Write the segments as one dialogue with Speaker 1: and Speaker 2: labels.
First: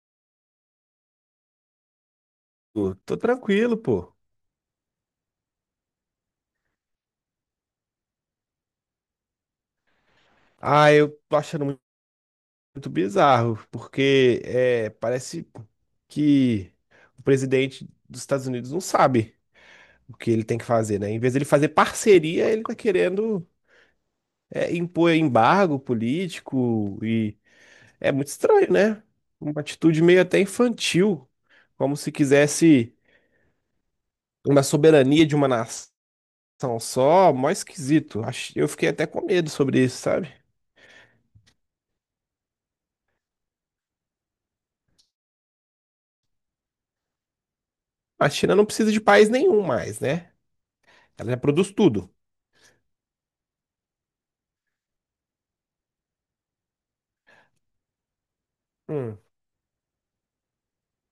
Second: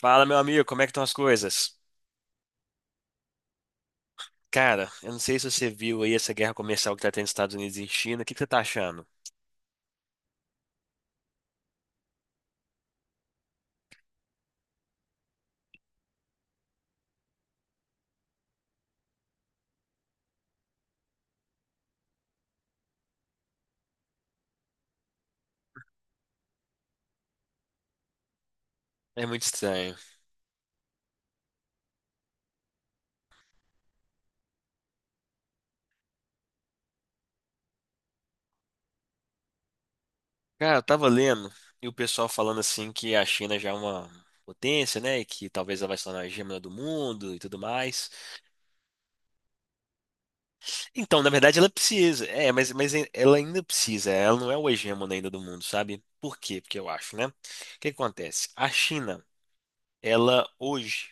Speaker 1: Fala, meu amigo, como é que estão as coisas?
Speaker 2: Tô tranquilo, pô.
Speaker 1: Cara, eu não sei se você viu aí essa guerra comercial que tá tendo nos Estados Unidos e China. O que que você tá achando?
Speaker 2: Eu tô achando muito bizarro, porque parece que o presidente dos Estados Unidos não sabe o que ele tem que fazer, né? Em vez de ele fazer parceria, ele tá querendo impor embargo político e é muito estranho, né?
Speaker 1: É muito
Speaker 2: Uma
Speaker 1: estranho.
Speaker 2: atitude meio até infantil, como se quisesse uma soberania de uma nação só, mó esquisito. Eu fiquei até com medo sobre isso, sabe?
Speaker 1: Cara, eu tava lendo e o pessoal falando assim que a China já é uma potência, né? E que talvez ela vai se tornar a hegemonia do mundo e tudo mais.
Speaker 2: A China não precisa de país nenhum mais, né?
Speaker 1: Então,
Speaker 2: Ela
Speaker 1: na verdade, ela
Speaker 2: reproduz tudo.
Speaker 1: precisa. É, mas ela ainda precisa. Ela não é o hegemona ainda do mundo, sabe? Por quê? Porque eu acho, né? O que que acontece? A
Speaker 2: Hum,
Speaker 1: China, ela hoje.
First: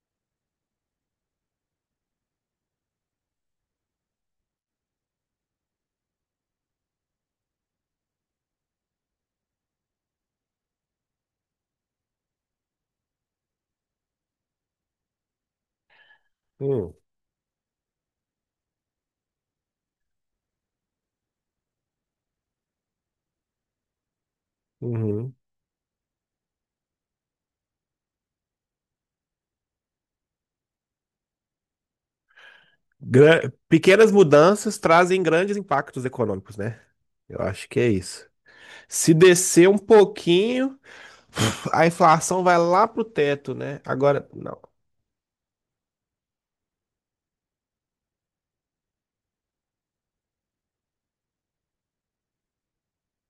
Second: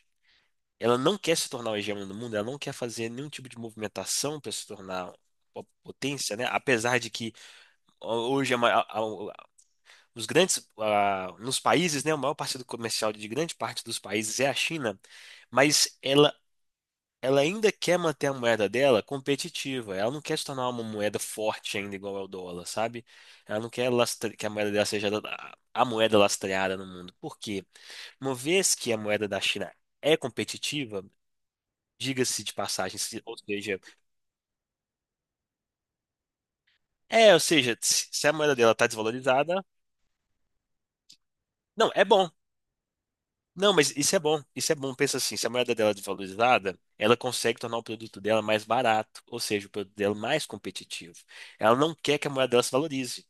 Speaker 1: Ela não quer se tornar o hegemona do mundo, ela não quer fazer nenhum tipo de movimentação para se tornar uma potência, né? Apesar de que hoje a ma- a- os grandes nos países, né, o maior parceiro comercial de grande parte dos países é a China, mas ela
Speaker 2: hum,
Speaker 1: ela ainda quer manter a moeda dela competitiva. Ela não quer se tornar uma moeda forte ainda igual ao dólar, sabe? Ela não quer que a moeda dela seja
Speaker 2: uhum.
Speaker 1: a moeda lastreada no mundo. Por quê? Uma vez que a moeda da China é competitiva, diga-se de passagem, ou seja,
Speaker 2: Pequenas mudanças trazem grandes impactos econômicos, né? Eu acho que é
Speaker 1: se
Speaker 2: isso.
Speaker 1: a moeda dela tá
Speaker 2: Se
Speaker 1: desvalorizada.
Speaker 2: descer um pouquinho, a
Speaker 1: Não, é bom.
Speaker 2: inflação vai lá pro teto,
Speaker 1: Não,
Speaker 2: né?
Speaker 1: mas isso é
Speaker 2: Agora,
Speaker 1: bom.
Speaker 2: não.
Speaker 1: Isso é bom. Pensa assim, se a moeda dela é desvalorizada, ela consegue tornar o produto dela mais barato, ou seja, o produto dela mais competitivo. Ela não quer que a moeda dela se valorize.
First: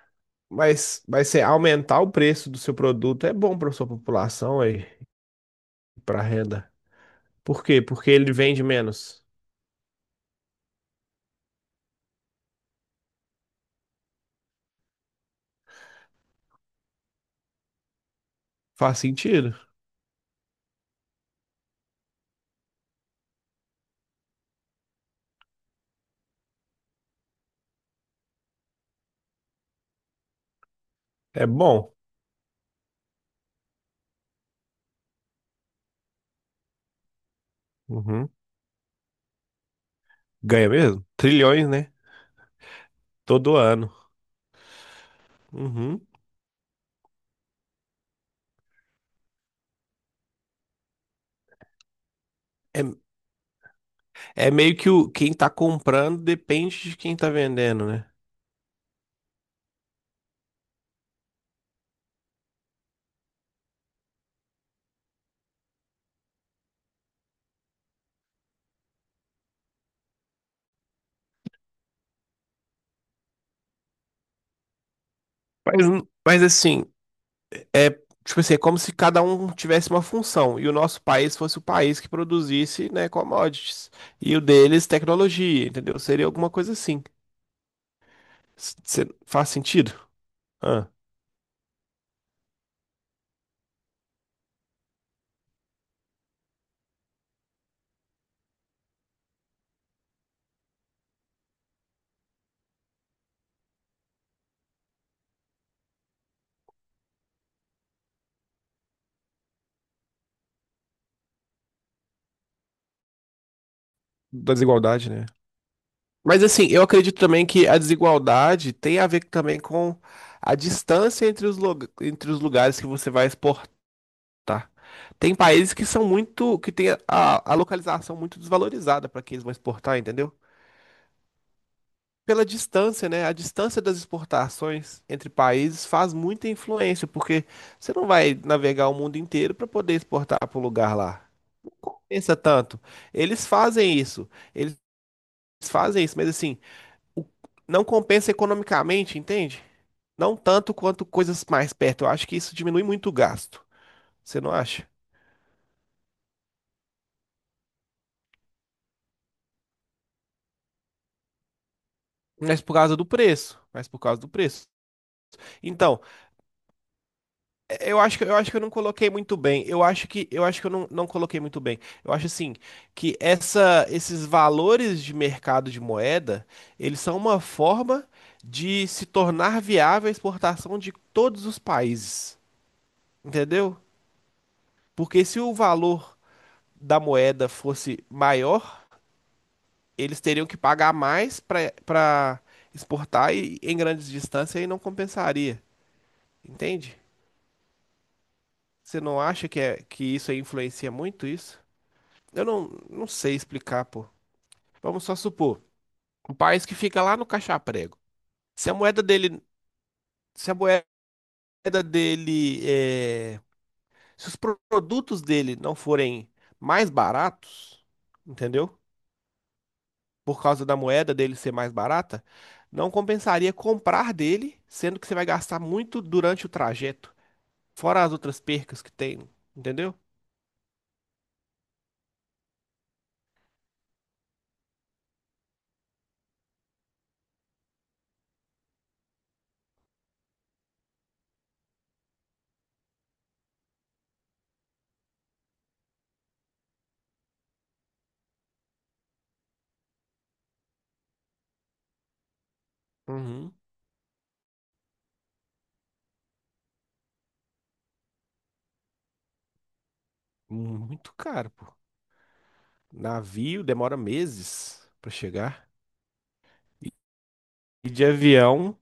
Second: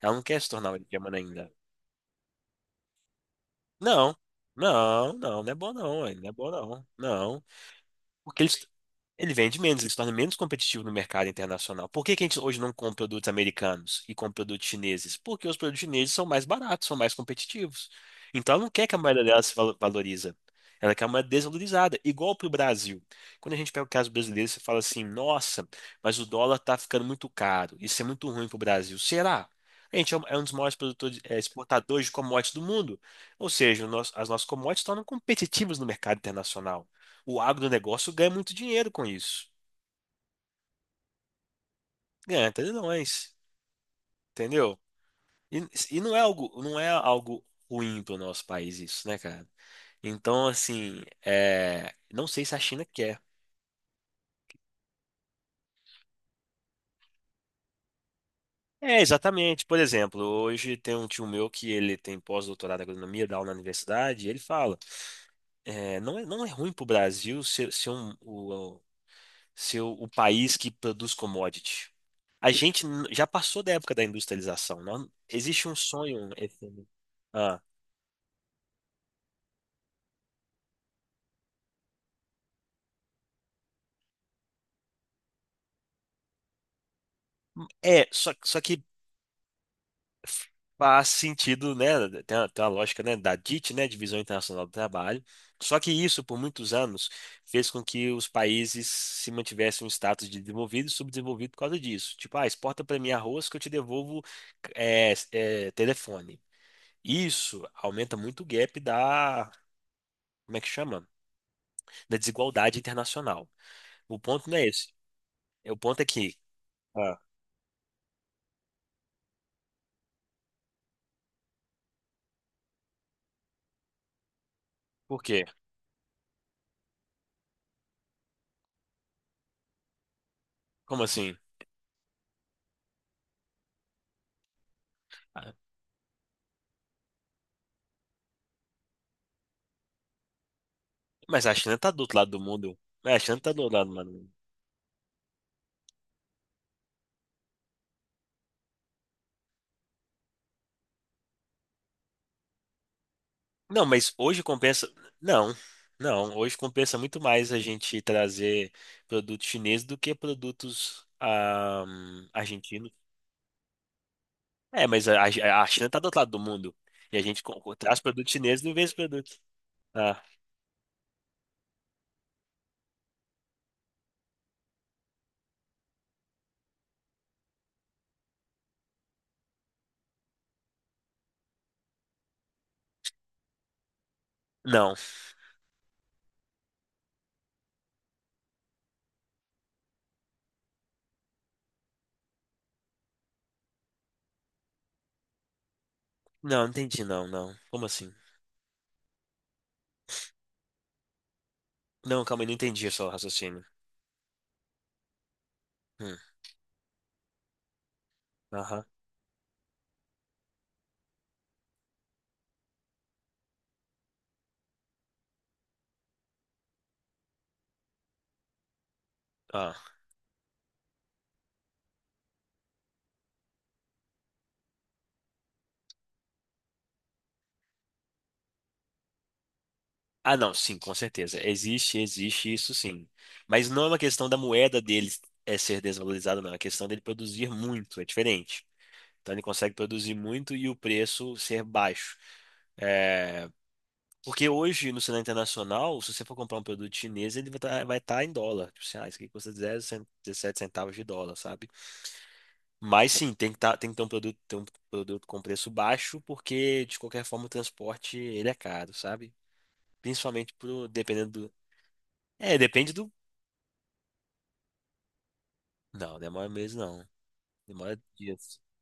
Speaker 1: Ela não quer se tornar uma
Speaker 2: Mas
Speaker 1: hegemona
Speaker 2: vai ser
Speaker 1: ainda.
Speaker 2: aumentar o preço do seu produto é bom para sua
Speaker 1: Não.
Speaker 2: população e
Speaker 1: Não, não, não é bom não, ué,
Speaker 2: para
Speaker 1: não é bom
Speaker 2: renda.
Speaker 1: não. Não.
Speaker 2: Por quê? Porque ele
Speaker 1: Porque
Speaker 2: vende
Speaker 1: eles,
Speaker 2: menos.
Speaker 1: ele vende menos, ele se torna menos competitivo no mercado internacional. Por que que a gente hoje não compra produtos americanos e compra produtos chineses? Porque os produtos chineses são mais baratos, são mais competitivos. Então ela não quer que
Speaker 2: Faz
Speaker 1: a moeda dela se
Speaker 2: sentido.
Speaker 1: valo- valoriza. Ela quer uma moeda desvalorizada, igual para o Brasil. Quando a gente pega o caso brasileiro, você fala assim: nossa, mas o dólar está ficando muito caro, isso é muito ruim para o Brasil. Será? A gente é um dos maiores produtores,
Speaker 2: É bom.
Speaker 1: exportadores de commodities do mundo. Ou seja, as nossas commodities se tornam competitivas no mercado internacional. O agronegócio ganha
Speaker 2: Uhum.
Speaker 1: muito dinheiro com isso.
Speaker 2: Ganha mesmo? Trilhões, né?
Speaker 1: Ganha até de nós,
Speaker 2: Todo ano.
Speaker 1: entendeu? E, e
Speaker 2: Uhum.
Speaker 1: não é algo ruim para o nosso país isso, né, cara? Então, assim, não sei se a
Speaker 2: É,
Speaker 1: China quer.
Speaker 2: É meio que quem tá comprando depende de quem tá vendendo, né?
Speaker 1: É, exatamente. Por exemplo, hoje tem um tio meu que ele tem pós-doutorado em agronomia, dá aula na universidade, e ele fala, não é ruim para o Brasil ser o país que produz commodity. A gente já passou da época da industrialização. Não? Existe um
Speaker 2: Mas,
Speaker 1: sonho.
Speaker 2: mas assim, é tipo assim, é como se cada um tivesse uma função e o nosso país fosse o país que produzisse, né, commodities e o deles tecnologia, entendeu? Seria alguma coisa assim.
Speaker 1: É, só que
Speaker 2: Faz sentido? Ah,
Speaker 1: faz sentido, né? Tem uma lógica, né, da DIT, né, Divisão Internacional do Trabalho. Só que isso, por muitos anos, fez com que os países se mantivessem um status de desenvolvido e subdesenvolvido por causa disso. Tipo, exporta para mim arroz que eu te devolvo telefone. Isso aumenta muito o gap da, como é que chama? Da desigualdade internacional. O ponto
Speaker 2: da
Speaker 1: não é esse.
Speaker 2: desigualdade, né?
Speaker 1: O ponto é que,
Speaker 2: Mas assim, eu
Speaker 1: ah,
Speaker 2: acredito também que a desigualdade tem a ver também com a distância entre entre os lugares que você vai exportar. Tá.
Speaker 1: por
Speaker 2: Tem
Speaker 1: quê?
Speaker 2: países que são muito, que tem a localização muito desvalorizada para quem eles vão exportar, entendeu?
Speaker 1: Como assim?
Speaker 2: Pela distância, né? A distância das exportações entre países faz muita influência, porque você não vai navegar o mundo inteiro para poder exportar para o lugar lá.
Speaker 1: Mas a
Speaker 2: Não
Speaker 1: China tá do outro lado
Speaker 2: compensa
Speaker 1: do mundo.
Speaker 2: tanto.
Speaker 1: É, a China
Speaker 2: Eles
Speaker 1: tá do outro lado,
Speaker 2: fazem
Speaker 1: mano.
Speaker 2: isso, eles fazem isso, mas assim, o- não compensa economicamente, entende? Não tanto quanto coisas mais perto. Eu acho que isso diminui muito o gasto.
Speaker 1: Não, mas
Speaker 2: Você
Speaker 1: hoje
Speaker 2: não acha?
Speaker 1: compensa. Não, não. Hoje compensa muito mais a gente trazer produtos chineses do que produtos
Speaker 2: Mas por
Speaker 1: argentinos.
Speaker 2: causa do preço. Mas por causa do preço.
Speaker 1: É, mas a China tá
Speaker 2: Então,
Speaker 1: do outro lado do mundo. E a gente traz
Speaker 2: eu
Speaker 1: produtos
Speaker 2: acho que eu
Speaker 1: chineses
Speaker 2: não
Speaker 1: e vê esse
Speaker 2: coloquei muito
Speaker 1: produto.
Speaker 2: bem. Eu
Speaker 1: Ah,
Speaker 2: acho que eu não coloquei muito bem. Eu acho assim que essa esses valores de mercado de moeda, eles são uma forma de se tornar viável a exportação de todos os países, entendeu?
Speaker 1: não.
Speaker 2: Porque se o valor da moeda fosse maior, eles teriam que pagar mais para exportar e, em grandes distâncias e não compensaria,
Speaker 1: Não, não
Speaker 2: entende?
Speaker 1: entendi, não, não. Como assim?
Speaker 2: Você não acha que isso aí influencia muito isso?
Speaker 1: Não, calma
Speaker 2: Eu
Speaker 1: aí, não entendi o seu
Speaker 2: não sei
Speaker 1: raciocínio.
Speaker 2: explicar, pô. Vamos só supor,
Speaker 1: Hum,
Speaker 2: um país que fica lá no caixa. Se a
Speaker 1: aham.
Speaker 2: moeda se a moeda dele, se os produtos dele não forem mais baratos, entendeu?
Speaker 1: Ah.
Speaker 2: Por causa da moeda dele ser mais barata, não compensaria comprar dele, sendo que você vai gastar muito durante o trajeto, fora as outras percas que tem, entendeu?
Speaker 1: Ah, não, sim, com certeza. Existe isso sim. Mas não é uma questão da moeda dele é ser desvalorizada, não. É uma questão dele produzir muito, é diferente. Então ele consegue produzir muito e o preço ser baixo. É, porque hoje, no cenário internacional, se você for comprar um produto chinês, ele vai tá em dólar. Tipo assim, isso aqui custa 0, dezessete centavos de dólar, sabe? Mas sim, tem
Speaker 2: Uhum.
Speaker 1: que, tá, tem que ter um produto com preço baixo, porque de qualquer forma o transporte ele é caro, sabe? Principalmente pro,
Speaker 2: Muito
Speaker 1: dependendo
Speaker 2: caro,
Speaker 1: do.
Speaker 2: pô.
Speaker 1: É, depende do.
Speaker 2: Navio demora meses pra chegar.
Speaker 1: Não, demora meses não.
Speaker 2: E
Speaker 1: Demora
Speaker 2: de
Speaker 1: dias.
Speaker 2: avião.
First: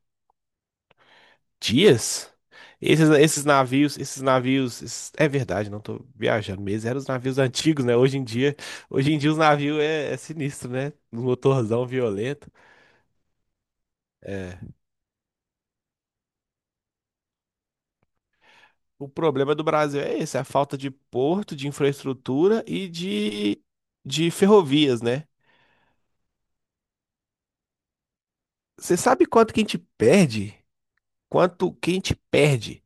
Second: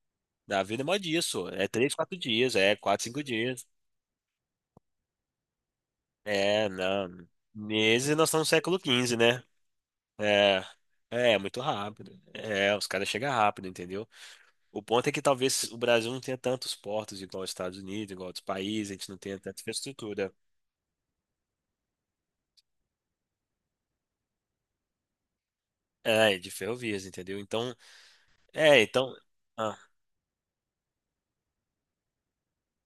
Speaker 1: Na vida demora dias, só. É três, quatro
Speaker 2: Dias?
Speaker 1: dias, é quatro, cinco dias.
Speaker 2: É verdade, não tô viajando
Speaker 1: É,
Speaker 2: mesmo, eram os
Speaker 1: não.
Speaker 2: navios antigos, né?
Speaker 1: Meses nós estamos no século
Speaker 2: Hoje
Speaker 1: XV,
Speaker 2: em dia os
Speaker 1: né?
Speaker 2: navios é
Speaker 1: É.
Speaker 2: sinistro, né? Um
Speaker 1: É muito
Speaker 2: motorzão
Speaker 1: rápido.
Speaker 2: violento.
Speaker 1: É, os caras chegam rápido, entendeu?
Speaker 2: É.
Speaker 1: O ponto é que talvez o Brasil não tenha tantos portos igual os Estados Unidos, igual outros países, a
Speaker 2: O
Speaker 1: gente não tenha
Speaker 2: problema
Speaker 1: tanta
Speaker 2: do Brasil é
Speaker 1: infraestrutura.
Speaker 2: esse, a falta de porto, de infraestrutura de ferrovias, né?
Speaker 1: É, de ferrovias, entendeu? Então,
Speaker 2: Você
Speaker 1: então.
Speaker 2: sabe quanto que a
Speaker 1: Ah,
Speaker 2: gente perde? Quanto que a gente perde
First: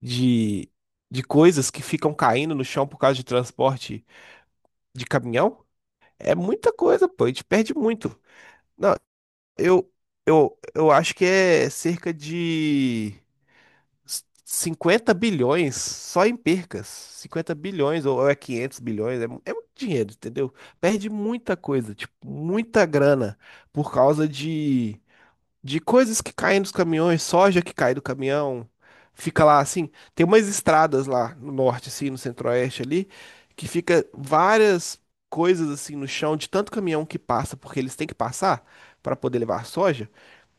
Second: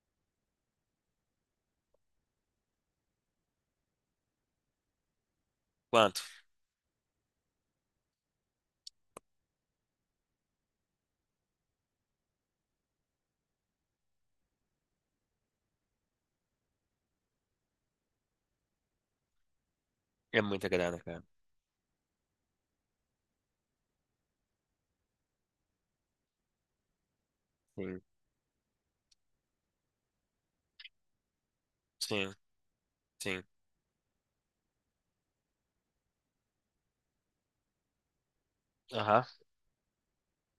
Speaker 2: de, de coisas que ficam caindo no chão por causa de transporte de caminhão?
Speaker 1: quanto?
Speaker 2: É muita coisa, pô, a gente perde muito. Não, Eu, eu acho que é cerca de 50 bilhões só em percas. 50 bilhões ou é 500 bilhões, é muito dinheiro,
Speaker 1: É
Speaker 2: entendeu?
Speaker 1: muita grana,
Speaker 2: Perde
Speaker 1: cara.
Speaker 2: muita coisa, tipo, muita grana por causa de coisas que caem nos caminhões, soja que cai
Speaker 1: Sim,
Speaker 2: do caminhão. Fica lá assim, tem umas estradas lá no norte assim, no
Speaker 1: sim,
Speaker 2: centro-oeste ali,
Speaker 1: sim.
Speaker 2: que fica várias coisas assim no chão de tanto caminhão que passa, porque eles têm que passar para
Speaker 1: Aham.
Speaker 2: poder levar soja.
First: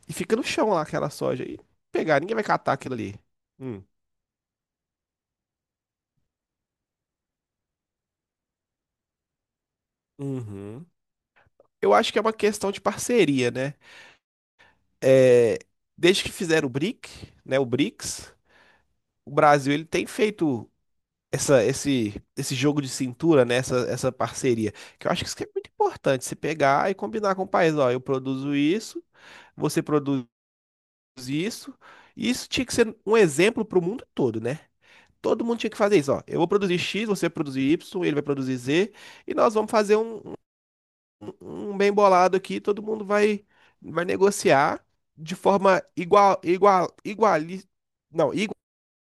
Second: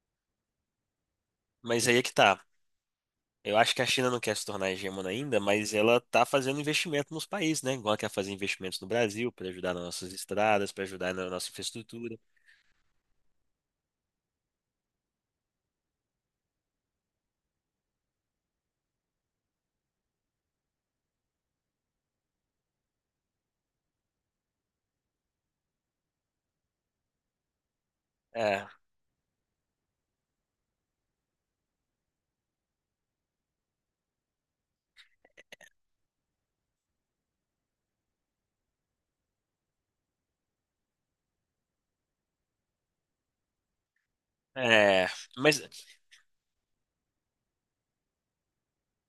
Speaker 2: E fica no chão lá aquela soja. E
Speaker 1: Mas aí é que
Speaker 2: pegar, ninguém
Speaker 1: tá.
Speaker 2: vai catar aquilo ali.
Speaker 1: Eu acho que
Speaker 2: Hum.
Speaker 1: a China não quer se tornar hegemona ainda, mas ela está fazendo investimento nos países, né? Igual ela quer fazer investimentos no Brasil para ajudar nas nossas estradas, para
Speaker 2: Uhum.
Speaker 1: ajudar na nossa
Speaker 2: Eu acho
Speaker 1: infraestrutura.
Speaker 2: que é uma questão de parceria, né? É, desde que fizeram o BRIC, né, o BRICS, o Brasil ele tem feito esse jogo de cintura, né, essa parceria, que eu acho que isso que é muito importante, você pegar e combinar com o país, ó, eu produzo
Speaker 1: É,
Speaker 2: isso, você produz isso, e isso tinha que ser um exemplo para o mundo todo, né? Todo mundo tinha que fazer isso, ó. Eu vou produzir X, você vai produzir Y, ele vai produzir Z, e nós vamos fazer um bem bolado aqui, todo mundo vai negociar
Speaker 1: é,
Speaker 2: de
Speaker 1: mas,
Speaker 2: forma não,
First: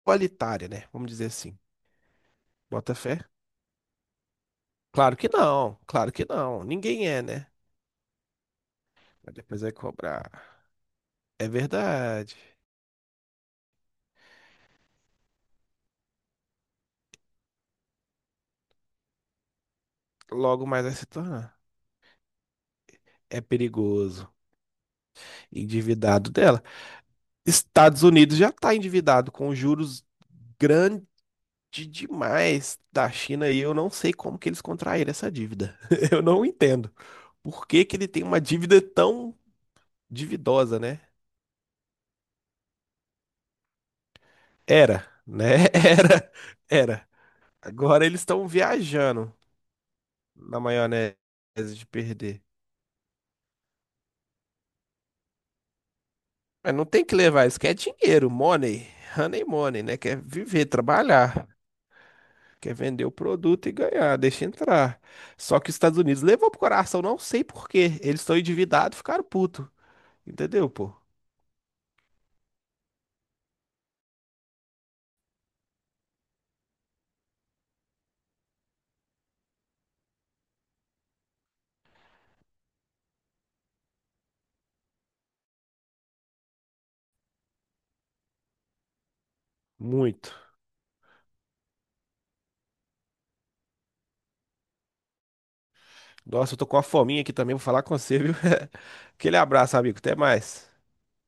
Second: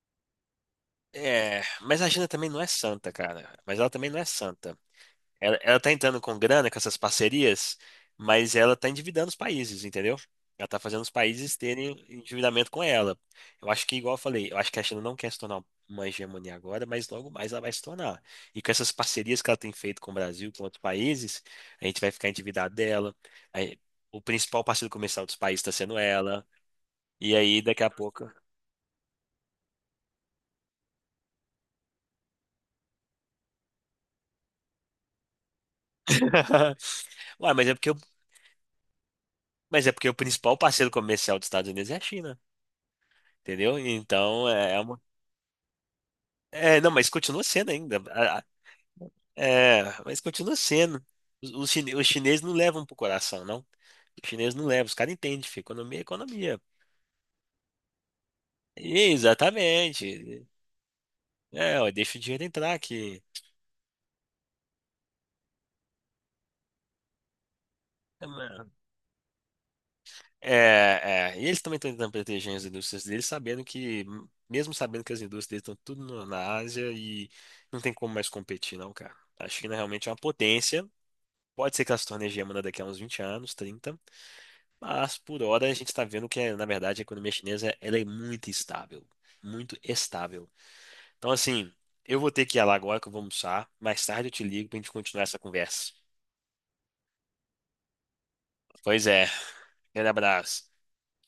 Speaker 2: igualitária, né? Vamos dizer assim.
Speaker 1: mas a China também não é
Speaker 2: Bota
Speaker 1: santa,
Speaker 2: fé?
Speaker 1: cara. Mas ela também não é santa.
Speaker 2: Claro que
Speaker 1: Ela,
Speaker 2: não,
Speaker 1: ela tá
Speaker 2: claro
Speaker 1: entrando
Speaker 2: que
Speaker 1: com
Speaker 2: não.
Speaker 1: grana, com essas
Speaker 2: Ninguém é, né?
Speaker 1: parcerias, mas ela tá endividando os
Speaker 2: Mas depois vai
Speaker 1: países, entendeu?
Speaker 2: cobrar.
Speaker 1: Ela tá fazendo os
Speaker 2: É
Speaker 1: países terem
Speaker 2: verdade.
Speaker 1: endividamento com ela. Eu acho que, igual eu falei, eu acho que a China não quer se tornar uma hegemonia agora, mas logo mais ela vai se tornar. E com essas parcerias que ela tem feito com o Brasil, com
Speaker 2: Logo
Speaker 1: outros
Speaker 2: mais vai se
Speaker 1: países,
Speaker 2: tornar.
Speaker 1: a gente vai ficar endividado dela.
Speaker 2: É
Speaker 1: Aí, o
Speaker 2: perigoso.
Speaker 1: principal parceiro comercial dos países está sendo
Speaker 2: Endividado
Speaker 1: ela.
Speaker 2: dela.
Speaker 1: E aí, daqui a
Speaker 2: Estados
Speaker 1: pouco.
Speaker 2: Unidos já está endividado com juros de demais da China e eu não sei como que eles contraíram essa dívida. Eu não entendo.
Speaker 1: Ué,
Speaker 2: Por que que ele tem uma dívida tão
Speaker 1: mas é porque o principal
Speaker 2: dividosa,
Speaker 1: parceiro
Speaker 2: né?
Speaker 1: comercial dos Estados Unidos é a China, entendeu? Então, é é uma
Speaker 2: Era, né? Era,
Speaker 1: É, não, mas
Speaker 2: era.
Speaker 1: continua sendo ainda.
Speaker 2: Agora eles estão viajando
Speaker 1: É, mas continua
Speaker 2: na
Speaker 1: sendo.
Speaker 2: maionese
Speaker 1: Os, os
Speaker 2: de
Speaker 1: chine- os chineses
Speaker 2: perder.
Speaker 1: não levam pro coração, não. Os chineses não levam, os caras entendem, filho. Economia é economia.
Speaker 2: Mas não tem que levar, isso quer dinheiro, money, honey money, né? Quer
Speaker 1: Exatamente.
Speaker 2: viver, trabalhar.
Speaker 1: É, ó, deixa o dinheiro entrar
Speaker 2: Quer vender o
Speaker 1: aqui.
Speaker 2: produto e ganhar, deixa entrar. Só que os Estados Unidos levou pro coração, não sei por quê. Eles estão endividados, e ficaram puto.
Speaker 1: É,
Speaker 2: Entendeu, pô?
Speaker 1: é, é. E eles também estão tentando proteger as indústrias deles, sabendo que, mesmo sabendo que as indústrias deles estão tudo na Ásia e não tem como mais competir, não, cara. A China realmente é uma potência. Pode ser que ela se torne hegemona daqui a uns 20 anos, 30. Mas por hora a gente está vendo que, na verdade, a economia chinesa ela é muito estável, muito
Speaker 2: Muito.
Speaker 1: estável. Então, assim, eu vou ter que ir lá agora que eu vou almoçar. Mais tarde eu te ligo para a gente continuar essa conversa.
Speaker 2: Nossa, eu tô com uma fominha aqui também, vou falar com você, viu?
Speaker 1: Pois é,
Speaker 2: Aquele abraço, amigo.
Speaker 1: grande
Speaker 2: Até
Speaker 1: abraço.
Speaker 2: mais.